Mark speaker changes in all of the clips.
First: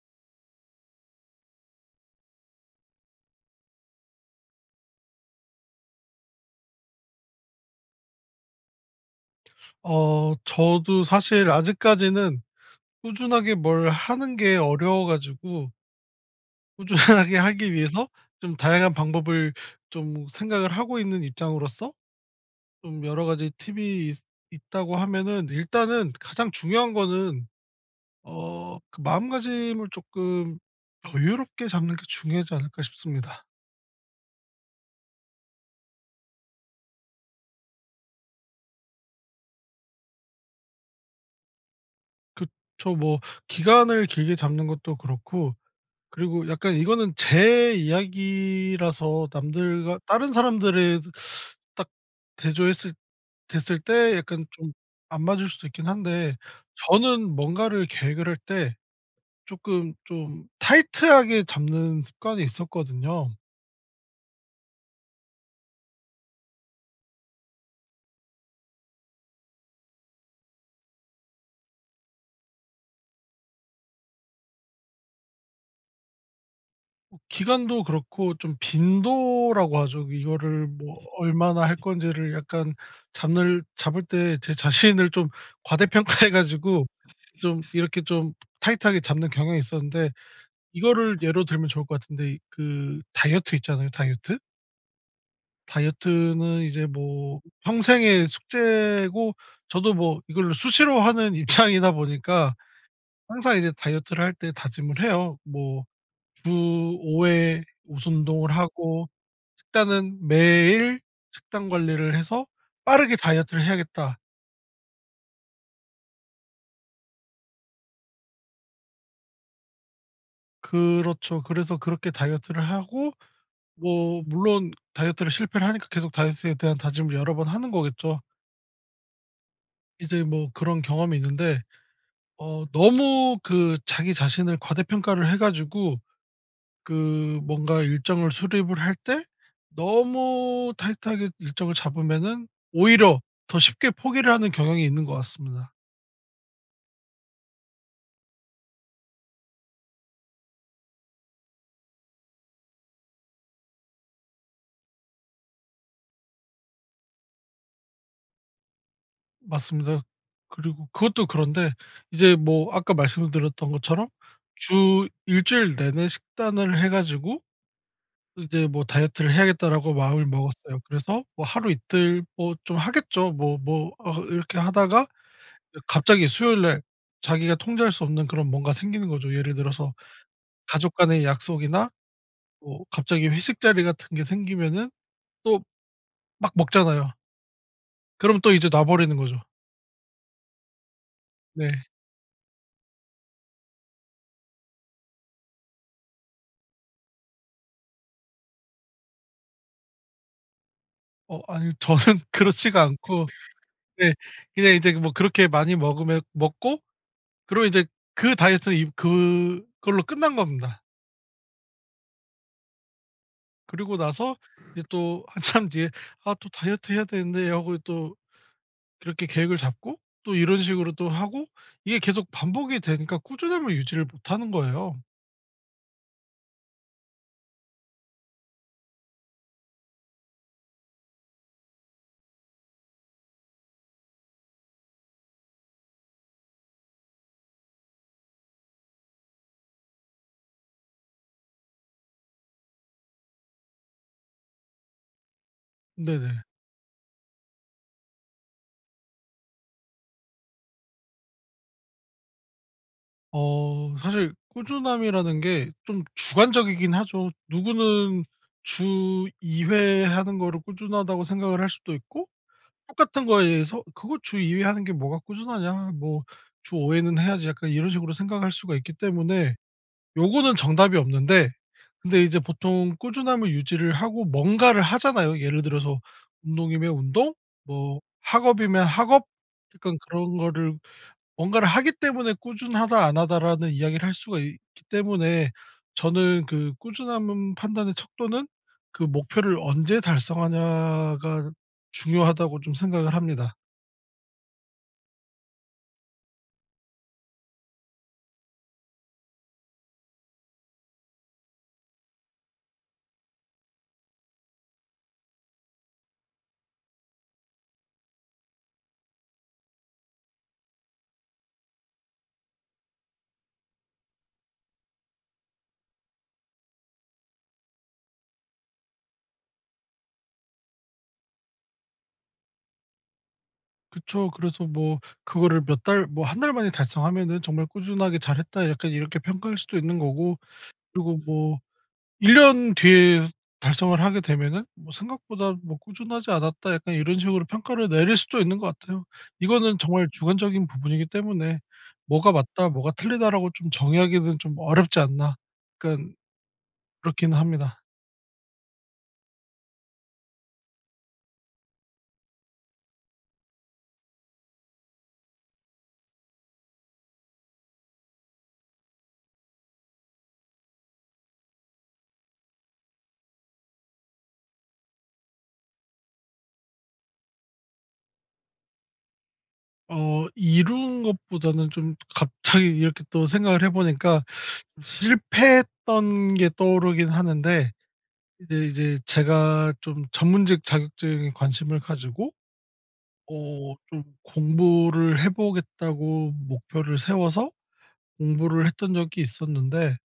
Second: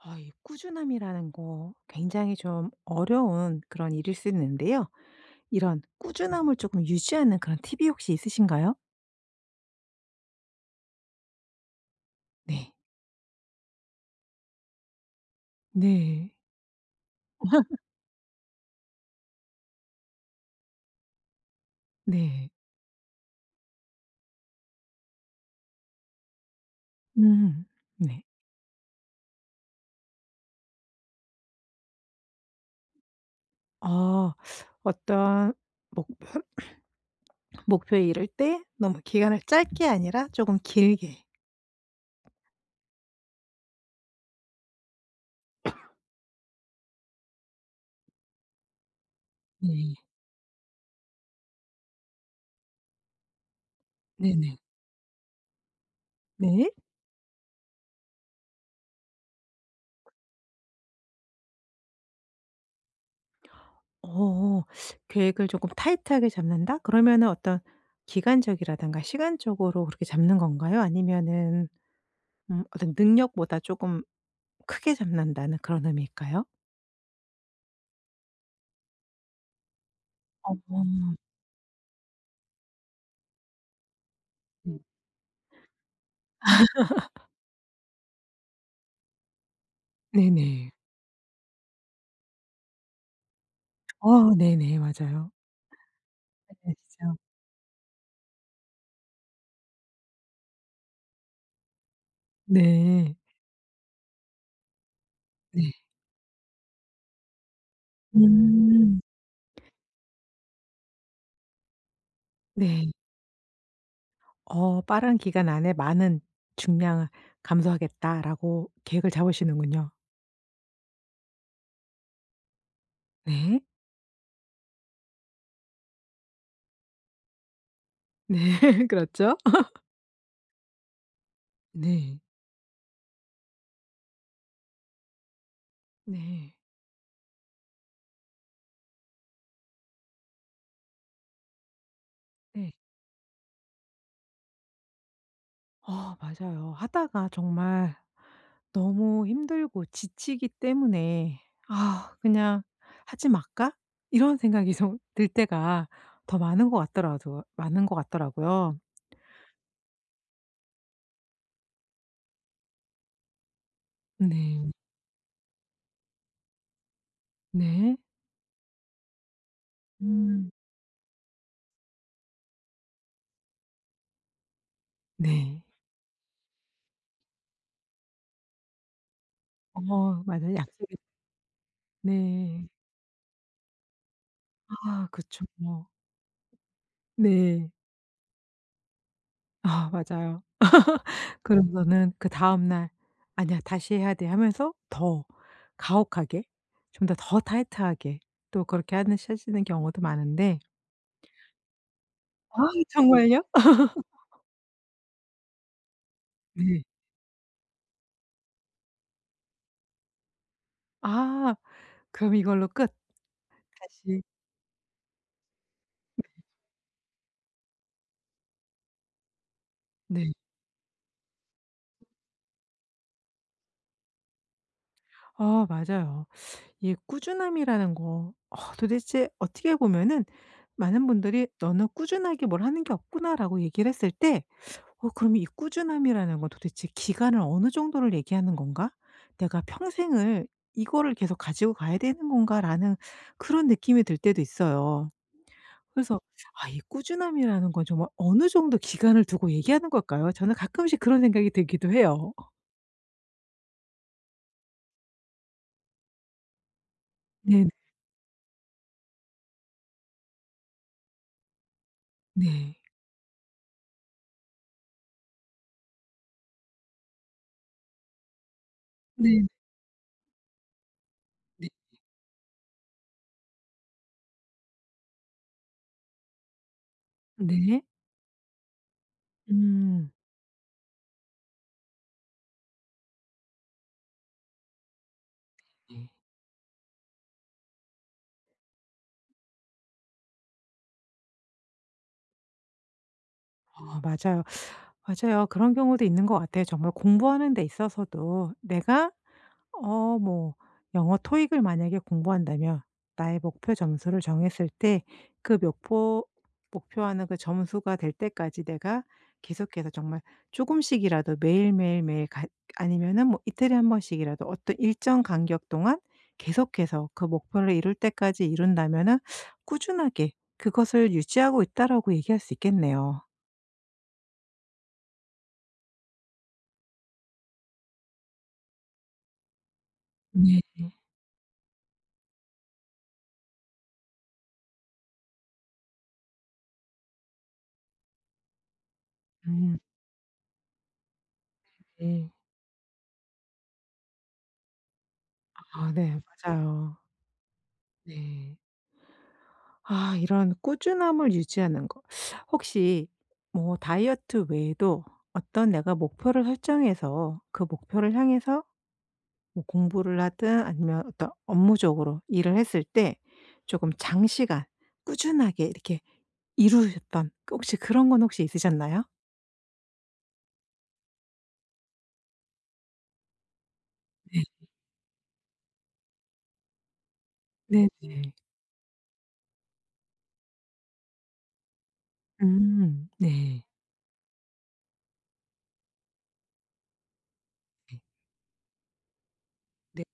Speaker 1: 아 이 꾸준함이라는 거 굉장히 좀 어려운 그런 일일 수 있는데요. 이런 꾸준함을 쪼끔 유지하는 그런 팁이 혹시 있으신가요?
Speaker 2: 어. 저도 사실 아직까지는
Speaker 1: 네.
Speaker 2: 꾸준하게 뭘 하는 게 어려워 가지고
Speaker 1: 네.
Speaker 2: 꾸준하게 하기 위해서 좀 다양한 방법을 좀 생각을 하고 있는 입장으로서
Speaker 1: 네.
Speaker 2: 좀 여러 가지 팁이 있 있다고 하면은 일단은 가장 중요한 거는
Speaker 1: 음. 네.
Speaker 2: 어 그 마음가짐을 쪼끔 여유롭게 잡는 게 중요하지 않을까 싶습니다.
Speaker 1: 어. 어떤 목 목표에 이를 때 너무 기간을 짧게 아니라 조금 길게.
Speaker 2: 그쵸. 뭐 기간을 길게 잡는 것도 그렇고 그리고 약간 이거는 제 이야기라서
Speaker 1: 네.
Speaker 2: 남들과 다른 사람들에도 딱 대조했을 됐을 때 약간
Speaker 1: 네네.
Speaker 2: 좀 안 맞을 수도 있긴 한데
Speaker 1: 네.
Speaker 2: 저는 뭔가를 계획을 할 때 쪼끔 좀 타이트하게 잡는 습관이 있었거든요.
Speaker 1: 어. "계획을 조끔 타이트하게 잡는다." 그러면은 어떤 기간적이라든가 시간적으로 그렇게 잡는 건가요? 아니면은 음 어떤 '능력보다 조금 크게 잡는다.'는 그런 의미일까요?
Speaker 2: 어 기간도 그렇고 좀 빈도라고 하죠.
Speaker 1: 어
Speaker 2: 이거를 뭐
Speaker 1: 아.
Speaker 2: 얼마나 할 건지를 약간 잡늘 잡을 때 제
Speaker 1: 음.
Speaker 2: 자신을 좀 과대평가 해 가지고 좀 이렇게 좀 타이트하게 잡는 경향이 있었는데
Speaker 1: 네네.
Speaker 2: 이거를 예로 들면 좋을 것 같은데 그 다이어트 있잖아요.
Speaker 1: 어
Speaker 2: 다이어트?
Speaker 1: 네네. 맞아요.
Speaker 2: 다이어트는
Speaker 1: 예
Speaker 2: 이제
Speaker 1: 그쵸.
Speaker 2: 뭐 평생의 숙제고 저도 뭐 이거를 수시로 하는 입장이다 보니까
Speaker 1: 네.
Speaker 2: 항상 이제 다이어트를 할 때 다짐을 해요.
Speaker 1: 네.
Speaker 2: 뭐 주 5 회 무슨 운동을
Speaker 1: 음.
Speaker 2: 하고 식단은 매일 식단 관리를 해서
Speaker 1: 네.
Speaker 2: '빠르게 다이어트를 해야겠다.'
Speaker 1: 어 '빠른 기간 안에 많은 중량을 감소하겠다.'라고 계획을 잡으시는군요.
Speaker 2: 그렇죠. 그래서 그렇게 다이어트를 하고
Speaker 1: 네.
Speaker 2: 뭐 물론 다이어트를 실패를 하니까 계속 다이어트에 대한 다짐을 여러 번 하는 거겠죠.
Speaker 1: 네. 그렇죠.
Speaker 2: 이제 뭐 그런 경험이 있는데
Speaker 1: 네.
Speaker 2: 어 너무 그 자기 자신을 과대평가를 해 가지고
Speaker 1: 네.
Speaker 2: 그 뭔가 일정을 수립을 할 때 너무 타이트하게 일정을 잡으면은
Speaker 1: 네.
Speaker 2: 오히려 더 쉽게 포기를 하는 경향이 있는 것 같습니다.
Speaker 1: 어 맞아요. 하다가 정말 너무 힘들고 지치기 때문에' 그냥 하지 말까?' 이런 생각이 정 들 때가 더 많은 것 같더라도 많은 것 같더라고요.
Speaker 2: 맞습니다. 그리고 그것도 그런데 이제 뭐 아까 말씀을 드렸던 것처럼
Speaker 1: 네.
Speaker 2: 주 1 주일 내내 식단을 해 가지고
Speaker 1: 네.
Speaker 2: 이제 뭐 '다이어트를 해야겠다.'라고 마음을
Speaker 1: 음.
Speaker 2: 먹었어요. 그래서 뭐 하루, 이틀 뭐 좀 하겠죠. 뭐 뭐 어 이렇게 하다가
Speaker 1: 네.
Speaker 2: 갑자기 이어 수요일날 자기가 통제할 수 없는 그런 뭔가 생기는 거죠. 예를 들어서
Speaker 1: 어머. 맞아요.
Speaker 2: 가족
Speaker 1: 약속있
Speaker 2: 간의 약속이나
Speaker 1: 네.
Speaker 2: 뭐 갑자기 회식 자리 같은 게 생기면은
Speaker 1: 아. 그쵸.
Speaker 2: 또
Speaker 1: 뭐.
Speaker 2: 막 먹잖아요.
Speaker 1: 네.
Speaker 2: 그럼 또 이제 놔 버리는 거죠.
Speaker 1: 아 맞아요.
Speaker 2: 네.
Speaker 1: 그러고서는 그 다음날 "아니야. 다시 해야 돼."하면서 더 가혹하게 좀 더 더 타이트하게 또 그렇게 하는 실시는 경우도 많은데
Speaker 2: 어 아니요. 저는 그렇지가
Speaker 1: 아이
Speaker 2: 않고.
Speaker 1: 정말요?
Speaker 2: 네 그냥 이제 뭐 그렇게 많이 먹으면 먹고
Speaker 1: 네.
Speaker 2: 그리고 이제 그 다이어트는 임 그걸로 끝난 겁니다.
Speaker 1: 아. 그럼 이걸로 끝.
Speaker 2: 그리고
Speaker 1: 다시
Speaker 2: 나서 이제 또 한참 뒤에 '아 또 다이어트 해야 되는데.' 하고 또 이렇게 계획을 잡고
Speaker 1: 네.
Speaker 2: 또 이런 식으로 또 하고. 이게 계속 반복이 되니까 꾸준함을 유지를 못하는 거예요.
Speaker 1: 아 맞아요. 이 꾸준함이라는 거. 어 도대체 어떻게 보면은 많은 분들이 "너는 꾸준하게 뭘 하는 게 없구나."라고 얘기를 했을 때 어 그럼 '이 꾸준함이라는 건 도대체 기간을 어느 정도를 얘기하는 건가? 내가 평생을 이거를 계속 가지고 가야 되는 건가?'라는 그런 느낌이 들 때도 있어요. 그래서
Speaker 2: 네네.
Speaker 1: 아 이 꾸준함이라는 건 정말 어느 정도 기간을 두고 얘기하는 걸까요? 저는 가끔씩 그런 생각이 들기도 해요.
Speaker 2: 어 사실 꾸준함이라는 게 좀 주관적이긴 하죠.
Speaker 1: 네.
Speaker 2: 누구는 '주 2 회 하는 거를 꾸준하다.'고 생각을 할 수도 있고
Speaker 1: 네.
Speaker 2: 똑같은 거에서 '그거 주 2 회 하는 게 뭐가 꾸준하냐. 뭐 주 5 회는 해야지.' 약간 이런 식으로 생각할 수가 있기
Speaker 1: 네.
Speaker 2: 때문에 요거는 정답이 없는데
Speaker 1: 네.
Speaker 2: 근데 이제 보통 꾸준함을 유지를 하고 뭔가를 하잖아요. 예를 들어서 운동이면 운동,
Speaker 1: 네.
Speaker 2: 뭐 학업이면 학업 약간
Speaker 1: 음.
Speaker 2: 그런 거를 뭔가를 하기 때문에 "꾸준하다, 안 하다."라는 이야기를 할 수가 있기 때문에
Speaker 1: 네.
Speaker 2: 저는 그 꾸준함은 판단의 척도는 그 목표를 언제 달성하냐가 중요하다고 좀 생각을 합니다.
Speaker 1: 어. 맞아요. 맞아요. 그런 경우도 있는 것 같아요. 정말 공부하는 데 있어서도 내가 어 뭐 영어 토익을 만약에 공부한다면 나의 목표 점수를 정했을 때 그 목표- 목표하는 그 점수가 될 때까지 내가 계속해서 정말 조금씩이라도 매일, 매일, 매일 갓 아니면은 뭐 이틀에 1 번씩이라도 어떤 일정 간격 동안 계속해서 그 목표를 이룰 때까지 이룬다면은 "꾸준하게 그것을 유지하고 있다."라고 얘기할 수 있겠네요.
Speaker 2: 그쵸. 그래서 뭐 그거를 몇 달 뭐 1 달 만에 달성하면은 '정말 꾸준하게 잘했다.' 약간 이렇게 평가할 수도 있는 거고.
Speaker 1: 네.
Speaker 2: 그리고 뭐 1 년 뒤에 달성을 하게 되면은 뭐 '생각보다 뭐 꾸준하지 않았다.' 약간 이런 식으로 평가를 내릴 수도 있는 것 같아요.
Speaker 1: 음.
Speaker 2: 이거는 정말 주관적인 부분이기 때문에
Speaker 1: 네.
Speaker 2: ''뭐가 맞다. 뭐가 틀리다.'라고 좀 정의하기는 좀 어렵지 않나.'
Speaker 1: 아
Speaker 2: 약간
Speaker 1: 네. 맞아요.
Speaker 2: 그렇긴 합니다.
Speaker 1: 네. 아. 이런 꾸준함을 유지하는 거 혹시 뭐 다이어트 외에도 어떤 내가 목표를 설정해서 그 목표를 향해서 뭐 공부를 하든 아니면 어떤 업무적으로 일을 했을 때 조금 장시간 꾸준하게 이렇게 이루셨던 그 혹시 그런 건 혹시 있으셨나요?
Speaker 2: 어 이룬 것보다는 좀 갑자기 이렇게 또 생각을 해 보니까
Speaker 1: 네.
Speaker 2: 실패했던 게 떠오르긴 하는데.
Speaker 1: 네네.
Speaker 2: 이제 이제 제가 좀 전문직 자격증에 관심을 가지고
Speaker 1: 음. 네.
Speaker 2: 어 좀 '공부를 해 보겠다.'고 목표를 세워서 공부를 했던 적이 있었는데
Speaker 1: 네.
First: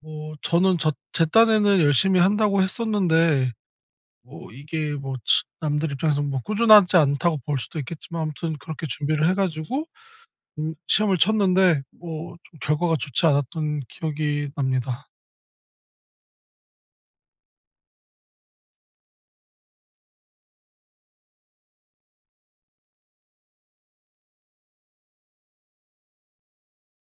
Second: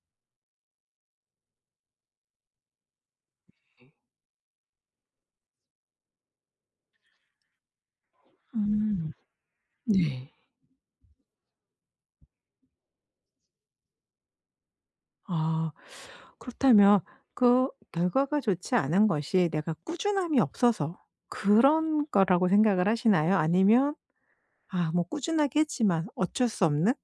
Speaker 2: 뭐 저는 저 제 딴에는 열심히 한다고 했었는데
Speaker 1: 네.
Speaker 2: 뭐 이게 뭐 측 남들 입장에서 뭐 '꾸준하지 않다.'고 볼 수도 있겠지만 아무튼 그렇게
Speaker 1: 음.
Speaker 2: 준비를 해 가지고
Speaker 1: 네.
Speaker 2: 음 시험을 쳤는데 뭐 좀 결과가 좋지 않았던 기억이 납니다.
Speaker 1: 아. 그렇다면 그 결과가 좋지 않은 것이 내가 꾸준함이 없어서 그런 거라고 생각을 하시나요? 아니면 아 뭐 꾸준하게 했지만 어쩔 수 없는?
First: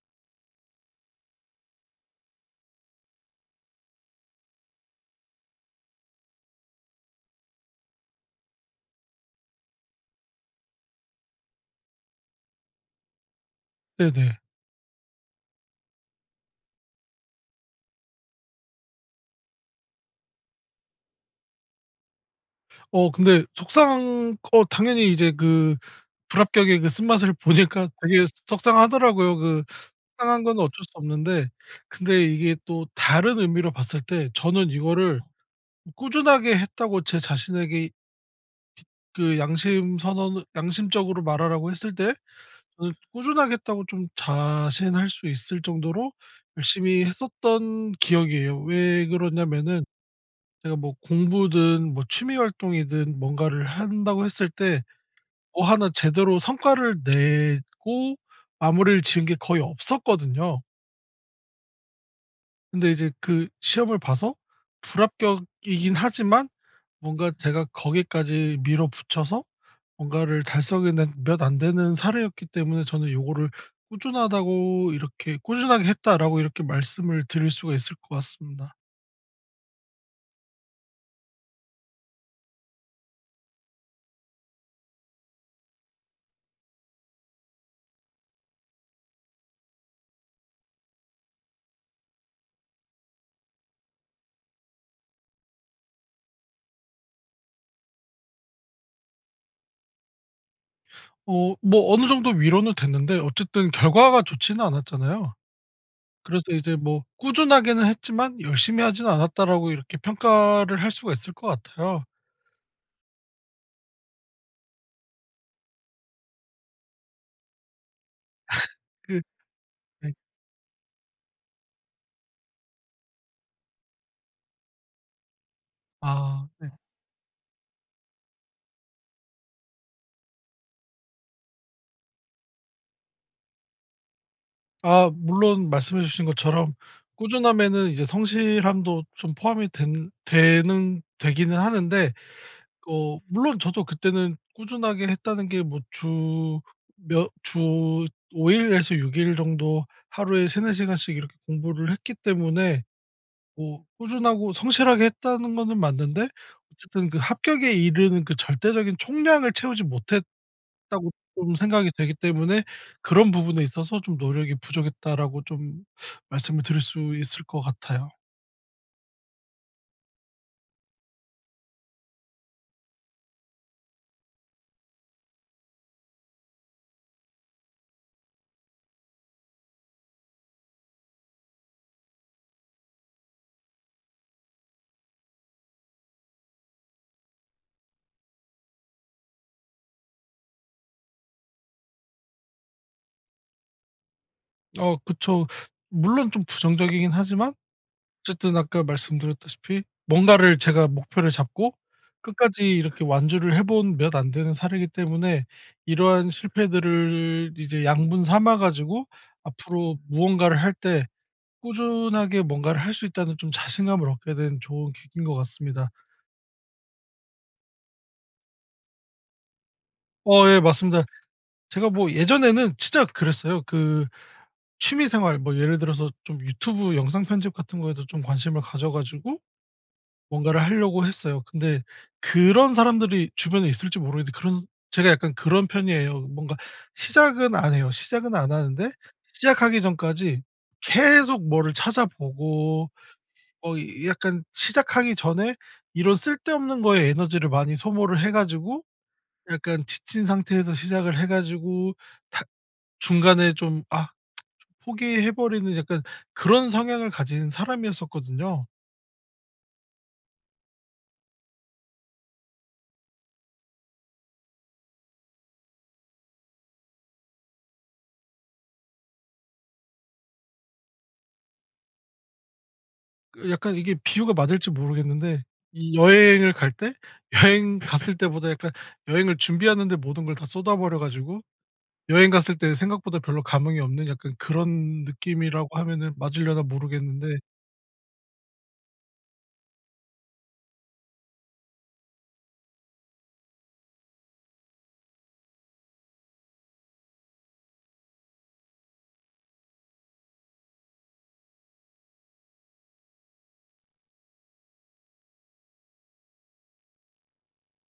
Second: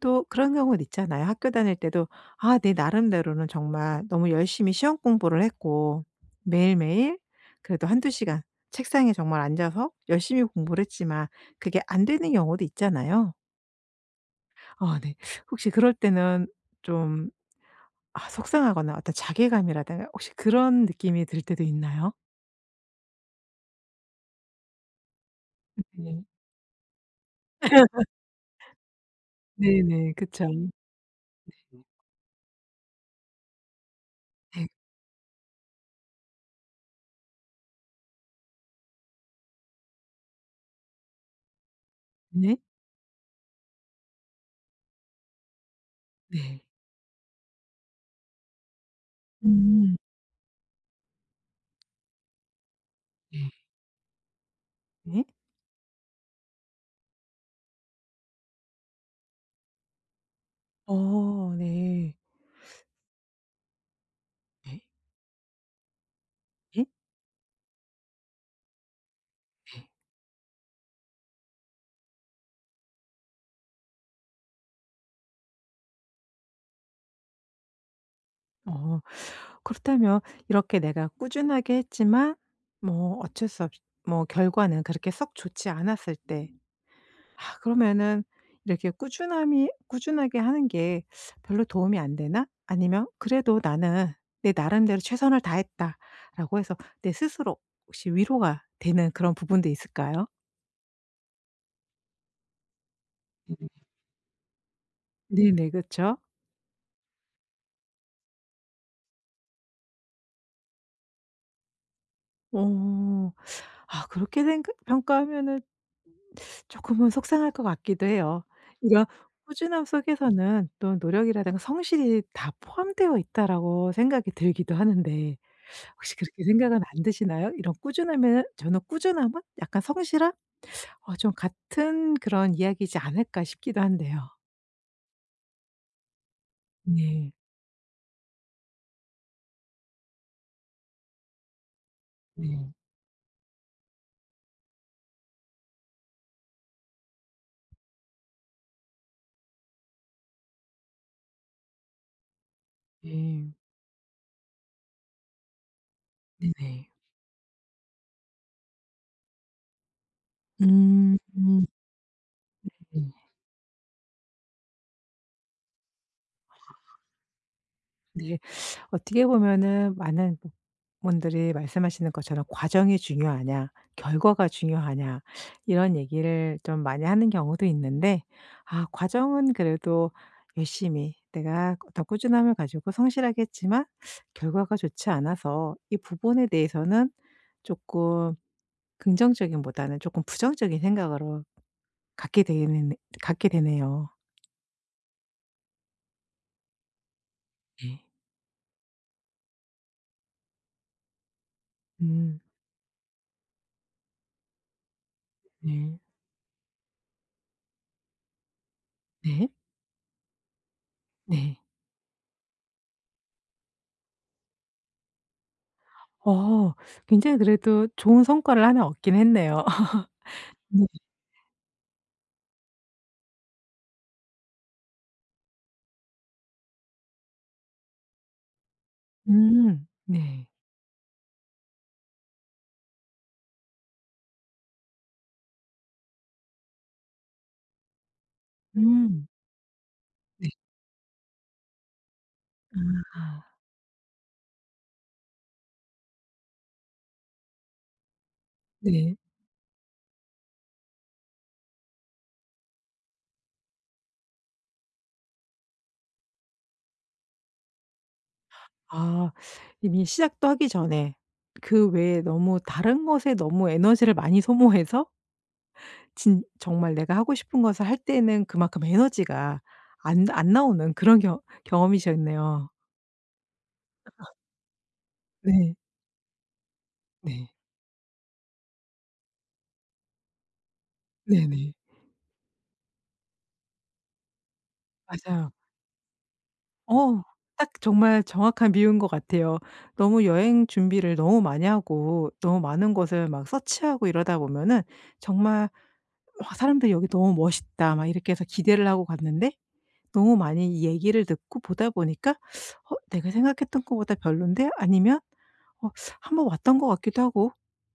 Speaker 1: 또 그런 경우도 있잖아요. 학교 다닐 때도 아 내 나름대로는 정말 너무 열심히 시 험공부를 했고 매일매일 그래도 1-2 시간 책상에 정말 앉아서 열심히 공부를 했지만 그게 안 되는 경우도 있잖아요.
Speaker 2: 네네.
Speaker 1: 아 네. 혹시 그럴 때는 좀 아 속상하거나 어떤 자괴감이라든가 혹시 그런 느낌이 들 때도 있나요?
Speaker 2: 어 근데 속상한 거 당연히 이제 그
Speaker 1: 음 네.
Speaker 2: 불합격의 그 쓴맛을 보니까 되게 소 속상하더라고요. 그
Speaker 1: 네네.
Speaker 2: 속상한
Speaker 1: 그쵸.
Speaker 2: 건 어쩔 수 없는데.
Speaker 1: 네.
Speaker 2: 근데 이게 또 다른 의미로 봤을 때
Speaker 1: 네.
Speaker 2: 저는 이거를 '꾸준하게 했다.'고 제 자신에게 그 양심선언을 양심적으로 말하라고 했을 때
Speaker 1: 네.
Speaker 2: 저는 '꾸준하게 했다.'고 좀 자신할 수 있을 정도로
Speaker 1: 네.
Speaker 2: 열심히 했었던 기억이에요. 왜 그러냐면은
Speaker 1: 음.
Speaker 2: 제가 뭐 공부든 뭐 취미 활동이든
Speaker 1: 네.
Speaker 2: 뭔가를 한다고 했을 때
Speaker 1: 네.
Speaker 2: 뭐 하나 제대로 성과를 내고 마무리를 지은 게 거의 없었거든요.
Speaker 1: 어. 네.
Speaker 2: 근데 이제 그 시험을 봐서
Speaker 1: 네.
Speaker 2: 불합격이긴 하지만
Speaker 1: 예.
Speaker 2: 뭔가 제가 거기까지 밀어붙여서
Speaker 1: 네.
Speaker 2: 뭔가를 달성해 낸 몇 안 되는 사례였기 때문에 저는 요거를 꾸준하다고 이렇게 "꾸준하게 했다."라고 이렇게 말씀을 드릴 수가 있을 것 같습니다.
Speaker 1: 어. 그렇다면 이렇게 내가 꾸준하게 했지만 뭐 어쩔 수 없이 뭐 결과는 그렇게 썩 좋지 않았을 때 아 그러면은 이렇게 꾸준함이 '꾸준하게 하는 게 별로 도움이 안 되나?' 아니면 그래도 '나는 내 나름대로 최선을 다했다.'라고 해서 내 스스로 혹시 위로가 되는 그런 부분도 있을까요?
Speaker 2: 어 뭐 어느 정도 위로는 됐는데 어쨌든 결과가 좋지는 않았잖아요.
Speaker 1: 네네. 그쵸.
Speaker 2: 그래서 이제 뭐 '꾸준하게는 했지만 열심히 하진 않았다.'라고 이렇게 평가를 할 수가 있을 것 같아요.
Speaker 1: 어. 아 그렇게 생각 평가하면은 조금은 속상할 것 같기도 해요. 이런
Speaker 2: 그
Speaker 1: 꾸준함
Speaker 2: 네.
Speaker 1: 속에서는 또 '노력이라든가 성실이 다 포함되어 있다.'라고 생각이 들기도 하는데 혹시 그렇게
Speaker 2: 아. 네.
Speaker 1: 생각은 안 드시나요? 이런 꾸준함에는 저는 꾸준함은 약간 '성실함? 어 좀 같은 그런 이야기지 않을까?' 싶기도 한데요.
Speaker 2: 아. 물론 말씀해 주신 것처럼
Speaker 1: 네.
Speaker 2: 꾸준함에는 이제 성실함도 좀 포함이 된 되는 되기는 하는데
Speaker 1: 네.
Speaker 2: 어 물론 저도 그때는 꾸준하게 했다는 게 뭐 주 몇 주 5 일에서 6 일 정도 하루에 3-4 시간씩 이렇게 공부를 했기 때문에
Speaker 1: 네.
Speaker 2: 뭐 '꾸준하고 성실하게 했다.'는 거는 맞는데
Speaker 1: 네네.
Speaker 2: 어쨌든 그 합격에 이르는 그 '절대적인 총량을 채우지 못했다.'고
Speaker 1: 음음.
Speaker 2: 좀
Speaker 1: 네네.
Speaker 2: 생각이 되기 때문에 그런 부분에 있어서 "좀 노력이 부족했다."라고 좀 말씀을 드릴 수 있을 것 같아요.
Speaker 1: 네. 어떻게 보면은 많은 분들이 말씀하시는 것처럼 "과정이 중요하냐? 결과가 중요하냐?" 이런 얘기를 좀 많이 하는 경우도 있는데 아 과정은 그래도 열심히 내가 더 꾸준함을 가지고 성실하게 했지만 결과가 좋지 않아서 이 부분에 대해서는 쪼끔 긍정적임보다는 조금 부정적인 생각으로 갖게 되는 갖게 되네요.
Speaker 2: 어 그쵸. 물론 좀 부정적이긴 하지만 어쨌든 아까 말씀드렸다시피 뭔가를 제가 목표를 잡고
Speaker 1: 음.
Speaker 2: 끝까지 이렇게 완주를 해 본 몇 안 되는 사례이기 때문에
Speaker 1: 네.
Speaker 2: 이러한 실패들을 이제 양분 삼아 가지고
Speaker 1: 네.
Speaker 2: 앞으로 무언가를 할 때
Speaker 1: 네.
Speaker 2: '꾸준하게 뭔가를 할 수 있다.'는 좀 자신감을 얻게 된 좋은 계기인 것 같습니다.
Speaker 1: 어 굉장히 그래도 좋은 성과를 1 얻긴 했네요.
Speaker 2: 어 예
Speaker 1: 맞아
Speaker 2: 맞습니다. 제가 뭐 예전에는 진짜 그랬어요. 그 취미 생활 뭐 예를 들어서 좀 유튜브 영상 편집 같은 거에도 좀 관심을 가져 가지고
Speaker 1: 음 네.
Speaker 2: 뭔가를 하려고 했어요. 근데 그런 사람들이 주변에 있을지 모르겠는데 그런 제가 약간 그런 편이에요. 뭔가 시작은 안 해요. 시작은 안 하는데
Speaker 1: 음.
Speaker 2: 시작하기 전까지
Speaker 1: 네.
Speaker 2: 계속 뭐를 찾아 보고
Speaker 1: 아.
Speaker 2: 뭐 약간 시작하기 전에 이런 쓸데없는 거에 에너지를 많이 소모를 해 가지고
Speaker 1: 네.
Speaker 2: 약간 지친 상태에서 시작을 해가지고 탁 중간에 좀 아 포기해 버리는 약간 그런 성향을 가진 사람이었었거든요.
Speaker 1: 아 이미 시작도 하기 전에 그 외에 너무 다른 것에 너무 에너지를 많이 소모해서 진 정말 내가 하고 싶은 것을 할 때는 그만큼 에너지가 안 안 나오는 그런 경 경험이셨네요.
Speaker 2: 그 약간 이게
Speaker 1: 아.
Speaker 2: 비유가 맞을지 모르겠는데
Speaker 1: 네.
Speaker 2: 이 여행을 갈 때
Speaker 1: 네.
Speaker 2: 여행 갔을 때보다 약간 여행을 준비하는 데 모든 걸 다 쏟아 버려 가지고
Speaker 1: 네네.
Speaker 2: 여행 갔을 때 생각보다 별로 감흥이 없는 약간 그런
Speaker 1: 맞아요.
Speaker 2: 느낌이라고 하면은 맞으려나
Speaker 1: 어
Speaker 2: 모르겠는데
Speaker 1: 딱 정말 정확한 비유인 것 같아요. 너무 여행 준비를 너무 많이 하고 너무 많은 곳을 막 서치하고 이러다 보면은 정말 "우와." 사람들이 "여기 너무 멋있다." 막 이렇게 해서 기대를 하고 갔는데 너무 많이 얘기를 듣고 보다 보니까 '어 내가 생각했던 거보다 별로인데?' 아니면 '어 한번 왔던 것 같기도 하고.'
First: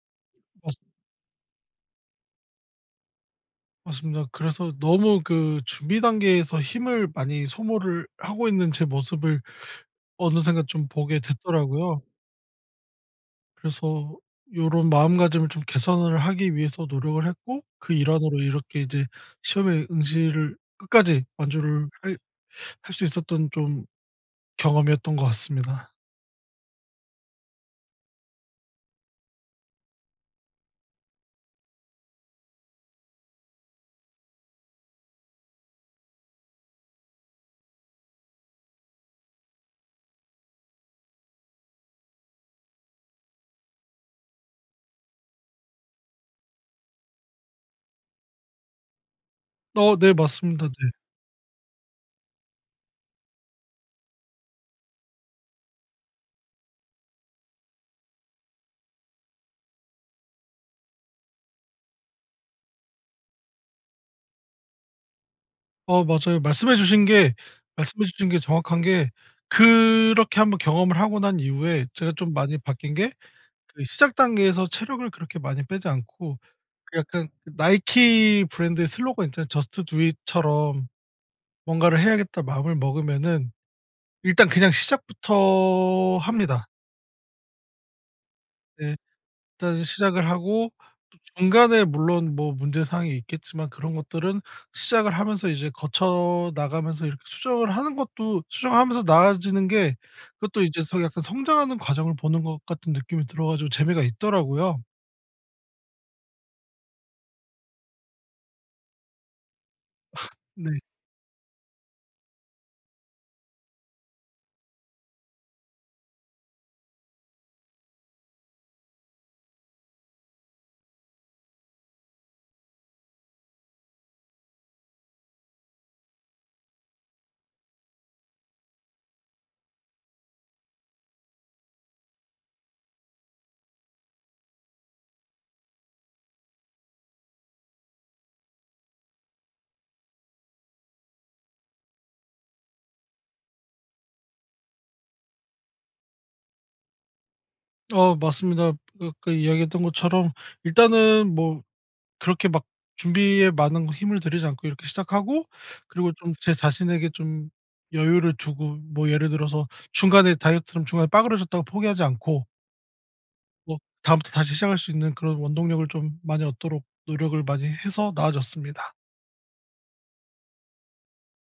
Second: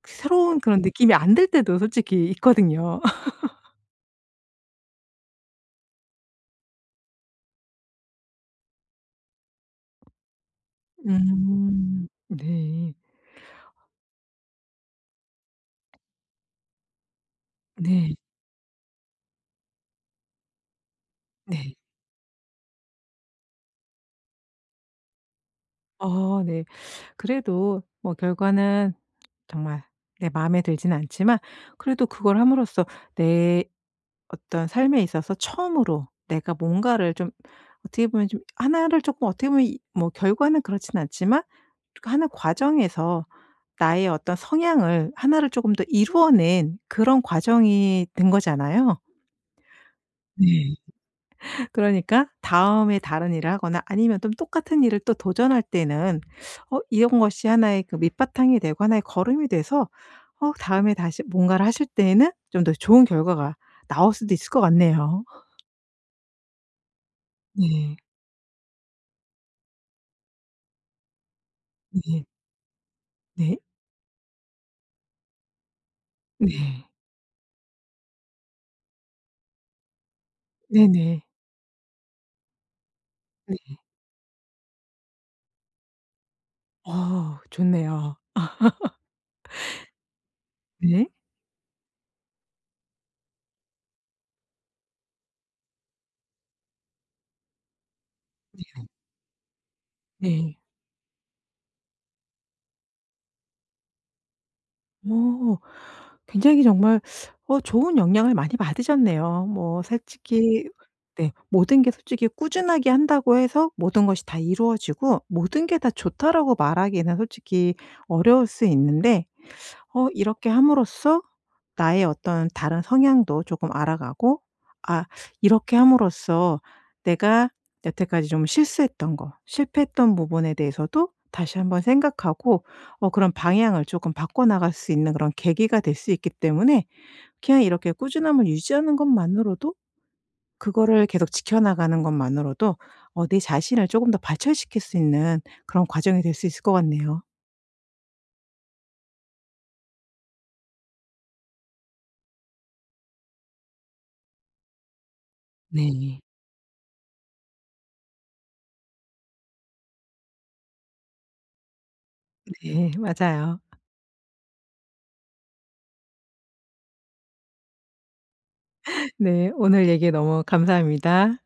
Speaker 1: 새로운
Speaker 2: 맞스
Speaker 1: 그런 느낌이 안 들 때도 솔직히 있거든요.
Speaker 2: 맞습니다. 그래서 너무 그 준비 단계에서 힘을 많이 소모를 하고 있는 제 모습을 어느새인가 좀 보게 됐더라고요.
Speaker 1: 음 네.
Speaker 2: 그래서 요런 마음가짐을 좀 개선을 하기 위해서 노력을 했고 그
Speaker 1: 네.
Speaker 2: 일환으로 이렇게 이제 시험에 응시를 끝까지
Speaker 1: 네.
Speaker 2: 완주를 할 할 수 있었던 좀 경험이었던 것 같습니다.
Speaker 1: 어 네. 그래도 뭐 결과는 정말 내 마음에 들진 않지만 그래도 그걸 함으로써 내 어떤 삶에 있어서 처음으로 내가 뭔가를 좀 어떻게 보면 좀 1 를 조금 어떻게 보면 이 뭐 결과는 그렇진 않지만 그 하는 과정에서 나의 어떤 성향을 1 를 조금 더 이루어 낸 그런 과정이 된 거잖아요.
Speaker 2: 어 네 맞습니다.
Speaker 1: 네.
Speaker 2: 네.
Speaker 1: 그러니까 다음에 다른 일을 하거나 아니면 똠 똑같은 일을 또 도전할 때는 어 이런 것이 1 의 그 밑바탕이 되고 1 의 거름이 돼서 어 다음에 다시 뭔가를 하실 때에는 좀 더 좋은 결과가 나올 수도 있을 것 같네요.
Speaker 2: 어 맞아요. 말씀해 주신 게
Speaker 1: 네.
Speaker 2: 말씀해 주신 게 정확한 게 그렇게 한번 경험을 하고 난 이후에 제가
Speaker 1: 네.
Speaker 2: 좀 많이 바뀐 게
Speaker 1: 네?
Speaker 2: 그 시작 단계에서 체력을 그렇게 많이 빼지 않고
Speaker 1: 네.
Speaker 2: 그 약간 나이키 브랜드의 슬로건 있잖아요. "저스트 두 잇." 처럼
Speaker 1: 네네.
Speaker 2: '뭔가를 해야겠다.' 마음을 먹으면은
Speaker 1: 네.
Speaker 2: 일단 그냥 시작부터 합니다.
Speaker 1: 와 좋네요.
Speaker 2: 네. 일단 시작을 하고
Speaker 1: 네.
Speaker 2: 또 중간에 물론 뭐 문제 사항이 있겠지만 그런 것들은 시작을 하면서 이제 거쳐 나가면서 이렇게 수정을 하는 것도 수정을
Speaker 1: 네.
Speaker 2: 하면서 나아지는 게
Speaker 1: 네.
Speaker 2: 그것도 이제 서 약간 성장하는 과정을 보는 것 같은 느낌이 들어 가지고 재미가 있더라고요.
Speaker 1: 어 굉장히 정말 어 좋은 영향을 많이 받으셨네요. 뭐 솔직히
Speaker 2: 네.
Speaker 1: 네. 모든 게 솔직히 꾸준하게 한다고 해서 "모든 것이 다 이루어지고 모든 게 다 좋다."라고 말하기에는 솔직히 어려울 수 있는데 어 이렇게 함으로써 나의 어떤 다른 성향도 조금 알아 가고 아 이렇게 함으로써 내가 여태까지 좀 실수했던 거 실패했던 부분에 대해서도 다시 한번 생각하고 어 그런 방향을 조금 바꿔나갈 수 있는 그런 계기가 될 수 있기 때문에 그냥 이렇게 꾸준함을 유지하는 것만으로도 그거를 계속 지켜나가는 것만으로도 어 내 자신을 쪼금 더 발전시킬 수 있는 그런 과정이 될 수 있을 것 같네요.
Speaker 2: 어 맞습니다. 그 아까 이야기했던 것처럼 일단은 뭐 그렇게 막 준비에 많은 힘을 들이지 않고 이렇게 시작하고 그리고
Speaker 1: 네.
Speaker 2: 좀 제 자신에게 좀 여유를 두고 뭐 예를 들어서 중간에 다이어트를 중간에 빠그라졌다고 포기하지 않고
Speaker 1: 네 맞아요.
Speaker 2: 뭐 다음부터 다시 시작할 수 있는 그런 원동력을 좀 많이 얻도록 노력을 많이 해서 나아졌습니다.
Speaker 1: 네. 오늘 얘기 너무 감사합니다.